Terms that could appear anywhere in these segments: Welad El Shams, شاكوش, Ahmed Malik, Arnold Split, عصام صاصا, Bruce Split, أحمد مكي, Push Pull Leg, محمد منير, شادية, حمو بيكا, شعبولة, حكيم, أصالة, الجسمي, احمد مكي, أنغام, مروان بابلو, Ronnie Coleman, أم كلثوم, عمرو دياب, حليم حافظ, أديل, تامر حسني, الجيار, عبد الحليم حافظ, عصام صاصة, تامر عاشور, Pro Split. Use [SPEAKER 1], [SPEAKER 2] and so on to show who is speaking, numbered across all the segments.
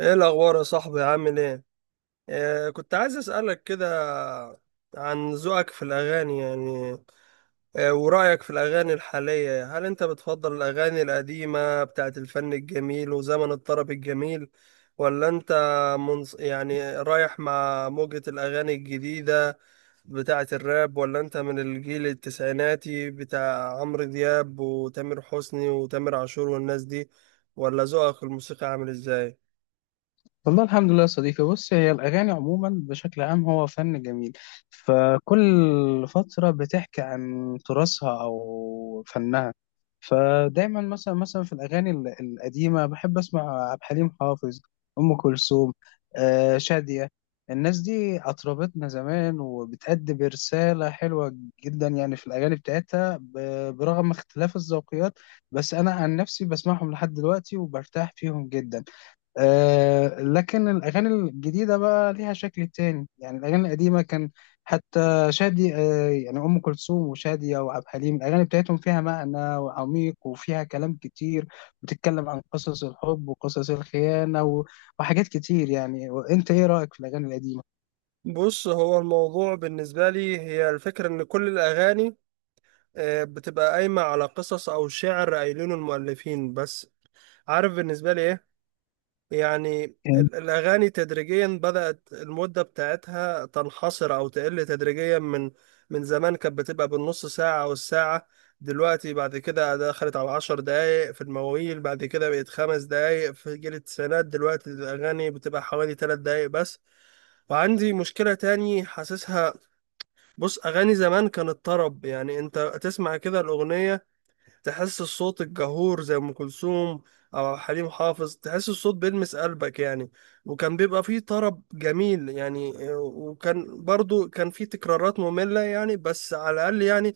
[SPEAKER 1] ايه الاخبار يا صاحبي؟ عامل ايه؟ كنت عايز اسالك كده عن ذوقك في الاغاني يعني. ورايك في الاغاني الحاليه، هل انت بتفضل الاغاني القديمه بتاعت الفن الجميل وزمن الطرب الجميل، ولا انت يعني رايح مع موجه الاغاني الجديده بتاعت الراب، ولا انت من الجيل التسعيناتي بتاع عمرو دياب وتامر حسني وتامر عاشور والناس دي، ولا ذوقك في الموسيقى عامل ازاي؟
[SPEAKER 2] والله الحمد لله يا صديقي. بص، هي الأغاني عموما بشكل عام هو فن جميل. فكل فترة بتحكي عن تراثها أو فنها. فدايما مثلا في الأغاني القديمة بحب أسمع عبد الحليم حافظ، أم كلثوم، شادية. الناس دي أطربتنا زمان وبتأدي برسالة حلوة جدا، يعني في الأغاني بتاعتها برغم اختلاف الذوقيات. بس أنا عن نفسي بسمعهم لحد دلوقتي وبرتاح فيهم جدا. آه، لكن الأغاني الجديدة بقى ليها شكل تاني. يعني الأغاني القديمة كان حتى شادي آه يعني أم كلثوم وشادية وعبد الحليم الأغاني بتاعتهم فيها معنى وعميق وفيها كلام كتير، بتتكلم عن قصص الحب وقصص الخيانة وحاجات كتير يعني. وأنت إيه رأيك في الأغاني القديمة؟
[SPEAKER 1] بص، هو الموضوع بالنسبة لي هي الفكرة إن كل الأغاني بتبقى قايمة على قصص أو شعر قايلينه المؤلفين بس. عارف بالنسبة لي إيه؟ يعني الأغاني تدريجيا بدأت المدة بتاعتها تنحصر أو تقل تدريجيا من زمان كانت بتبقى بالنص ساعة أو الساعة. دلوقتي بعد كده دخلت على 10 دقايق في المواويل، بعد كده بقت 5 دقايق في جيل التسعينات، دلوقتي الأغاني بتبقى حوالي 3 دقايق بس. وعندي مشكلة تاني حاسسها. بص، اغاني زمان كانت طرب، يعني انت تسمع كده الاغنيه تحس الصوت الجهور زي ام كلثوم او حليم حافظ، تحس الصوت بيلمس قلبك يعني. وكان بيبقى فيه طرب جميل يعني، وكان برضو فيه تكرارات ممله يعني، بس على الاقل يعني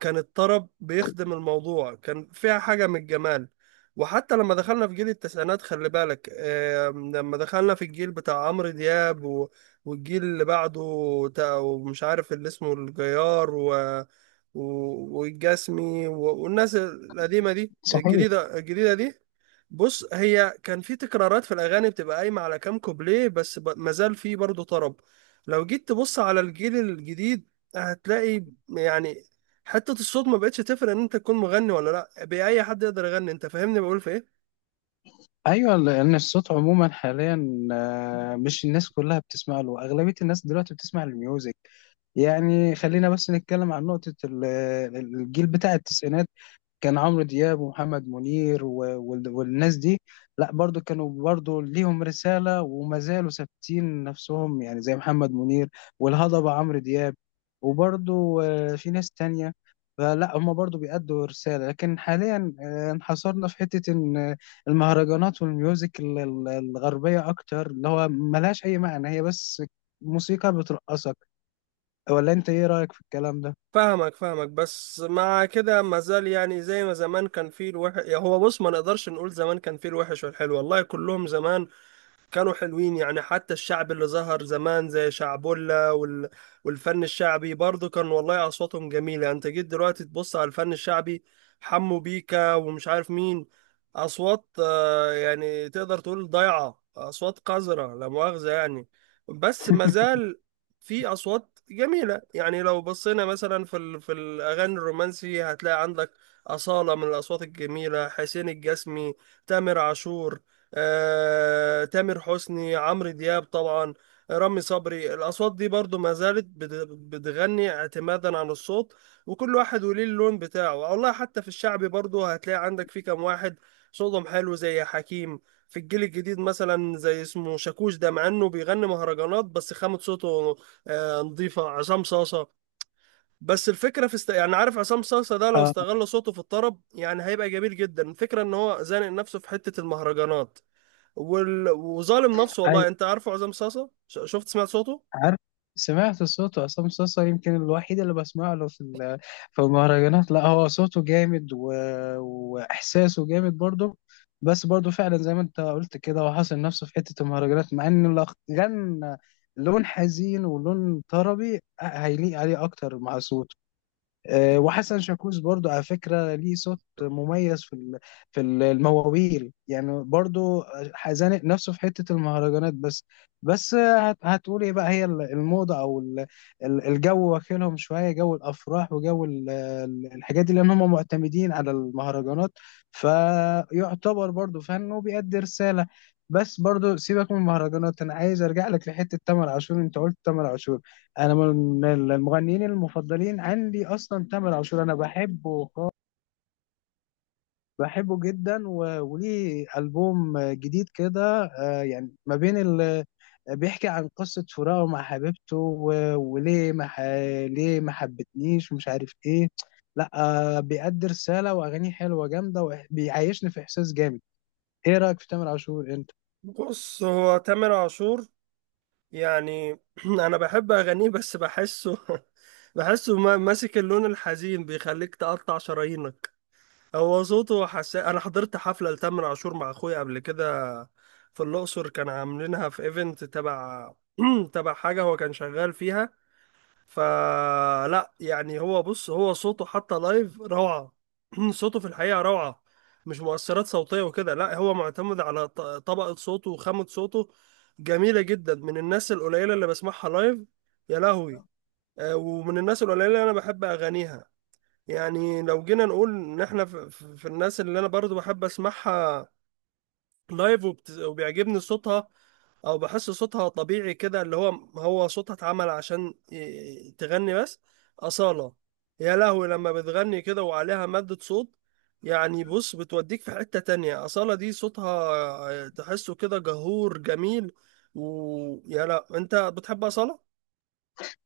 [SPEAKER 1] كان الطرب بيخدم الموضوع، كان فيها حاجة من الجمال. وحتى لما دخلنا في جيل التسعينات خلي بالك، لما دخلنا في الجيل بتاع عمرو دياب والجيل اللي بعده. ومش عارف اللي اسمه الجيار و... والجسمي والناس القديمة دي،
[SPEAKER 2] صحيح.
[SPEAKER 1] الجديدة الجديدة دي. بص، هي كان في تكرارات في الاغاني بتبقى قايمه على كام كوبليه بس، مازال في برضه طرب. لو جيت تبص على الجيل الجديد هتلاقي يعني حته الصوت ما بقتش تفرق ان انت تكون مغني ولا لا، باي حد يقدر يغني. انت فاهمني بقول في ايه؟
[SPEAKER 2] ايوه، لان الصوت عموما حاليا، مش الناس كلها بتسمع له، اغلبيه الناس دلوقتي بتسمع الميوزك. يعني خلينا بس نتكلم عن الجيل بتاع التسعينات. كان عمرو دياب ومحمد منير والناس دي. لا، برضو كانوا برضو ليهم رسالة وما زالوا ثابتين نفسهم، يعني زي محمد منير والهضبة عمرو دياب. وبرضو في ناس تانية. فلا، هما برضو بيأدوا رسالة. لكن حاليا انحصرنا في حتة إن المهرجانات والميوزك الغربية أكتر، اللي هو ملهاش أي معنى، هي بس موسيقى بترقصك. ولا أنت إيه رأيك في الكلام ده؟
[SPEAKER 1] فاهمك فاهمك، بس مع كده مازال يعني زي ما زمان كان فيه الوحش. هو بص، ما نقدرش نقول زمان كان فيه الوحش والحلو، والله كلهم زمان كانوا حلوين يعني. حتى الشعب اللي ظهر زمان زي شعبولة والفن الشعبي برضه كان، والله أصواتهم جميلة يعني. أنت جيت دلوقتي تبص على الفن الشعبي، حمو بيكا ومش عارف مين، أصوات يعني تقدر تقول ضايعة، أصوات قذرة لا مؤاخذة يعني. بس مازال في أصوات جميلة يعني. لو بصينا مثلا في الأغاني الرومانسي هتلاقي عندك أصالة من الأصوات الجميلة، حسين الجسمي، تامر عاشور، تامر حسني، عمرو دياب طبعا، رامي صبري. الأصوات دي برضو ما زالت بتغني اعتمادا على الصوت، وكل واحد وليه اللون بتاعه. والله حتى في الشعبي برضو هتلاقي عندك في كام واحد صوتهم حلو زي حكيم. في الجيل الجديد مثلا زي اسمه شاكوش ده، مع انه بيغني مهرجانات بس خامة صوته نظيفة. عصام صاصة، بس الفكرة يعني عارف عصام صاصة ده لو
[SPEAKER 2] اه،
[SPEAKER 1] استغل صوته في الطرب يعني هيبقى جميل جدا. الفكرة ان هو زانق نفسه في حتة المهرجانات وظالم نفسه. والله انت عارفه عصام صاصا؟ شفت سمعت صوته؟
[SPEAKER 2] عارف. سمعت صوته عصام صاصا. يمكن الوحيد اللي بسمع له في المهرجانات. لا، هو صوته جامد واحساسه جامد برضه. بس برضه فعلا زي ما انت قلت كده، هو حاصر نفسه في حته المهرجانات، مع ان لو غنى لون حزين ولون طربي، هيليق عليه اكتر مع صوته. وحسن شاكوش برضو على فكرة ليه صوت مميز المواويل يعني، برضو زانق نفسه في حتة المهرجانات بس. بس هتقول ايه بقى، هي الموضة او الجو واكلهم شوية، جو الافراح وجو الحاجات دي، لان هم معتمدين على المهرجانات، فيعتبر برضو فن وبيأدي رسالة. بس برضو سيبك من المهرجانات، انا عايز ارجع لك لحتة تامر عاشور. انت قلت تامر عاشور، انا من المغنيين المفضلين عندي اصلا تامر عاشور. انا بحبه خالص، بحبه جدا. وليه البوم جديد كده، يعني ما بين بيحكي عن قصة فراقه مع حبيبته، و... وليه ما ح... ليه ما حبتنيش ومش عارف ايه. لا، بيأدي رسالة واغانيه حلوة جامدة، وبيعيشني في احساس جامد. ايه رأيك في تامر عاشور انت؟
[SPEAKER 1] بص، هو تامر عاشور يعني انا بحب اغانيه بس بحسه، بحسه ماسك اللون الحزين بيخليك تقطع شرايينك. هو صوته حساس. انا حضرت حفلة لتامر عاشور مع اخويا قبل كده في الاقصر، كان عاملينها في ايفنت تبع تبع حاجة هو كان شغال فيها. فلا يعني، هو بص، هو صوته حتى لايف روعة. صوته في الحقيقة روعة، مش مؤثرات صوتية وكده، لا هو معتمد على طبقة صوته وخامة صوته جميلة جدا. من الناس القليلة اللي بسمعها لايف. يا لهوي. ومن الناس القليلة اللي أنا بحب أغانيها. يعني لو جينا نقول إن إحنا في الناس اللي أنا برضو بحب أسمعها لايف وبيعجبني صوتها، او بحس صوتها طبيعي كده، اللي هو هو صوتها اتعمل عشان تغني بس. أصالة، يا لهوي لما بتغني كده وعليها مادة صوت، يعني بص بتوديك في حتة تانية. أصالة دي صوتها تحسه كده جهور جميل. ويا لا، انت بتحب أصالة؟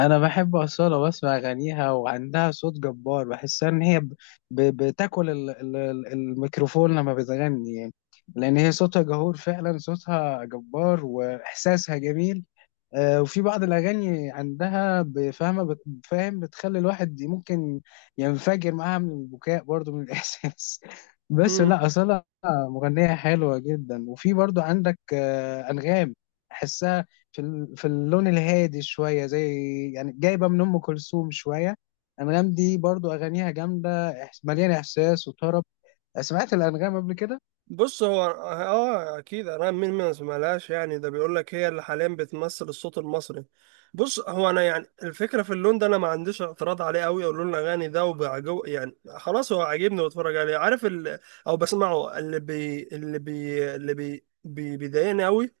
[SPEAKER 2] انا بحب اصاله واسمع اغانيها، وعندها صوت جبار. بحسها ان هي بتاكل الميكروفون لما بتغني، يعني لان هي صوتها جهور فعلا، صوتها جبار واحساسها جميل. وفي بعض الأغاني عندها بفهمة فاهم، بتخلي الواحد ممكن ينفجر معاها من البكاء برضو من الإحساس. بس لا، أصلا مغنية حلوة جدا. وفي برضو عندك أنغام. أحسها في اللون الهادي شوية، زي يعني جايبة من أم كلثوم شوية. أنغام دي برضو أغانيها جامدة، مليانة إحساس وطرب. سمعت الأنغام قبل كده؟
[SPEAKER 1] بص، هو اه اكيد، انا مين ما سمعلهاش؟ يعني ده بيقول لك هي اللي حاليا بتمثل الصوت المصري. بص، هو انا يعني الفكره في اللون ده، انا ما عنديش اعتراض عليه قوي. او لون الاغاني ده وبعجو يعني خلاص، هو عاجبني واتفرج عليه، عارف او بسمعه، بيضايقني قوي،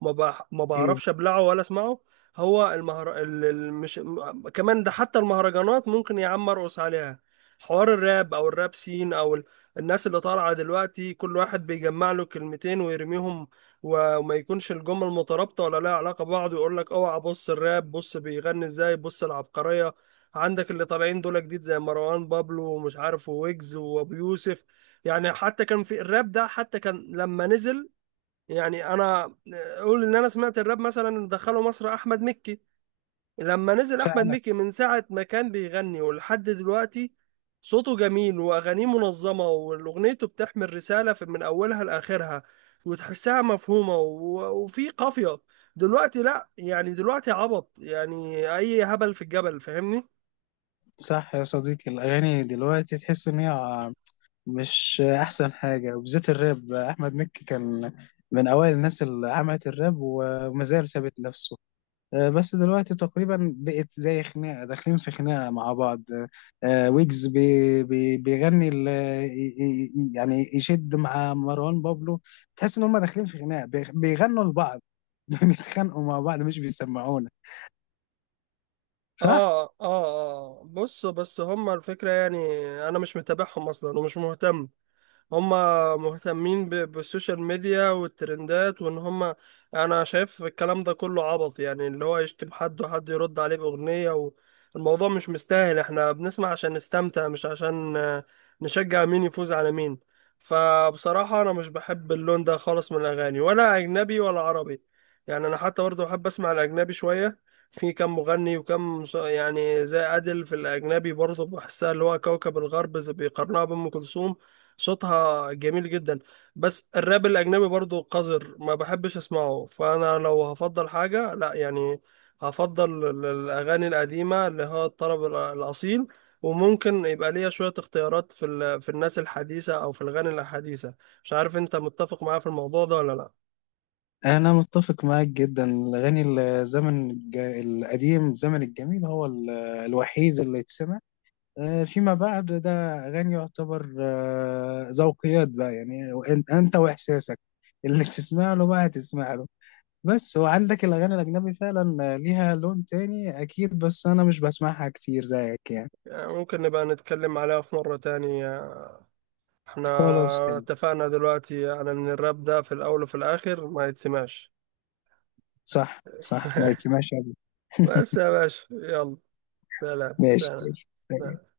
[SPEAKER 1] ما
[SPEAKER 2] إيه.
[SPEAKER 1] بعرفش ابلعه ولا اسمعه. هو المهر... ال... ال- مش م- كمان ده، حتى المهرجانات ممكن يا عم ارقص عليها. حوار الراب او الراب سين او، الناس اللي طالعة دلوقتي كل واحد بيجمع له كلمتين ويرميهم، وما يكونش الجمل مترابطة ولا لها علاقة ببعض، ويقول لك اوعى بص الراب، بص بيغني ازاي، بص العبقرية. عندك اللي طالعين دول جديد زي مروان بابلو ومش عارف، ويجز وابو يوسف. يعني حتى كان في الراب ده حتى كان لما نزل، يعني انا اقول ان انا سمعت الراب مثلا اللي دخله مصر احمد مكي. لما نزل احمد
[SPEAKER 2] فعلا
[SPEAKER 1] مكي من ساعه ما كان بيغني ولحد دلوقتي، صوته جميل واغانيه منظمه واغنيته بتحمل رساله من اولها لاخرها، وتحسها مفهومه وفي قافيه. دلوقتي لا، يعني دلوقتي عبط، يعني اي هبل في الجبل، فاهمني؟
[SPEAKER 2] صح يا صديقي، الأغاني دلوقتي تحس إن هي مش احسن حاجه. وبالذات الراب، احمد مكي كان من اوائل الناس اللي عملت الراب وما زال ثابت نفسه. بس دلوقتي تقريبا بقت زي خناقه، داخلين في خناقه مع بعض. ويجز بي بي بيغني يعني يشد مع مروان بابلو. تحس ان هم داخلين في خناقه، بيغنوا لبعض. بيتخانقوا مع بعض مش بيسمعونا. صح.
[SPEAKER 1] اه اه اه، بص بس هما الفكره يعني، انا مش متابعهم اصلا ومش مهتم. هم مهتمين بالسوشيال ميديا والترندات وان هم، انا شايف الكلام ده كله عبط، يعني اللي هو يشتم حد وحد يرد عليه بأغنية، والموضوع مش مستاهل. احنا بنسمع عشان نستمتع، مش عشان نشجع مين يفوز على مين. فبصراحة انا مش بحب اللون ده خالص من الاغاني ولا اجنبي ولا عربي. يعني انا حتى برضه بحب اسمع الاجنبي شوية. في كم مغني يعني زي أديل في الأجنبي برضه، بحسها اللي هو كوكب الغرب، زي بيقارنها بأم كلثوم، صوتها جميل جدا. بس الراب الأجنبي برضو قذر ما بحبش أسمعه. فأنا لو هفضل حاجة، لا يعني هفضل الأغاني القديمة اللي هو الطرب الأصيل، وممكن يبقى ليا شوية اختيارات في الناس الحديثة أو في الأغاني الحديثة. مش عارف أنت متفق معايا في الموضوع ده ولا لا؟
[SPEAKER 2] أنا متفق معاك جدا. الأغاني الزمن القديم، زمن الجميل، هو الوحيد اللي يتسمع. فيما بعد ده أغاني يعتبر ذوقيات بقى. يعني أنت وإحساسك اللي تسمع له بقى هتسمع له بس. وعندك الأغاني الأجنبي فعلا ليها لون تاني أكيد، بس أنا مش بسمعها كتير زيك يعني.
[SPEAKER 1] يعني ممكن نبقى نتكلم عليها في مرة تاني. احنا
[SPEAKER 2] خلاص، تمام.
[SPEAKER 1] اتفقنا دلوقتي أنا من الراب ده، في الأول وفي الآخر ما يتسمعش.
[SPEAKER 2] صح، صح، ما يتسمعش أبدا.
[SPEAKER 1] بس يا باشا، يلا سلام
[SPEAKER 2] ماشي،
[SPEAKER 1] سلام.
[SPEAKER 2] ماشي.
[SPEAKER 1] سلام.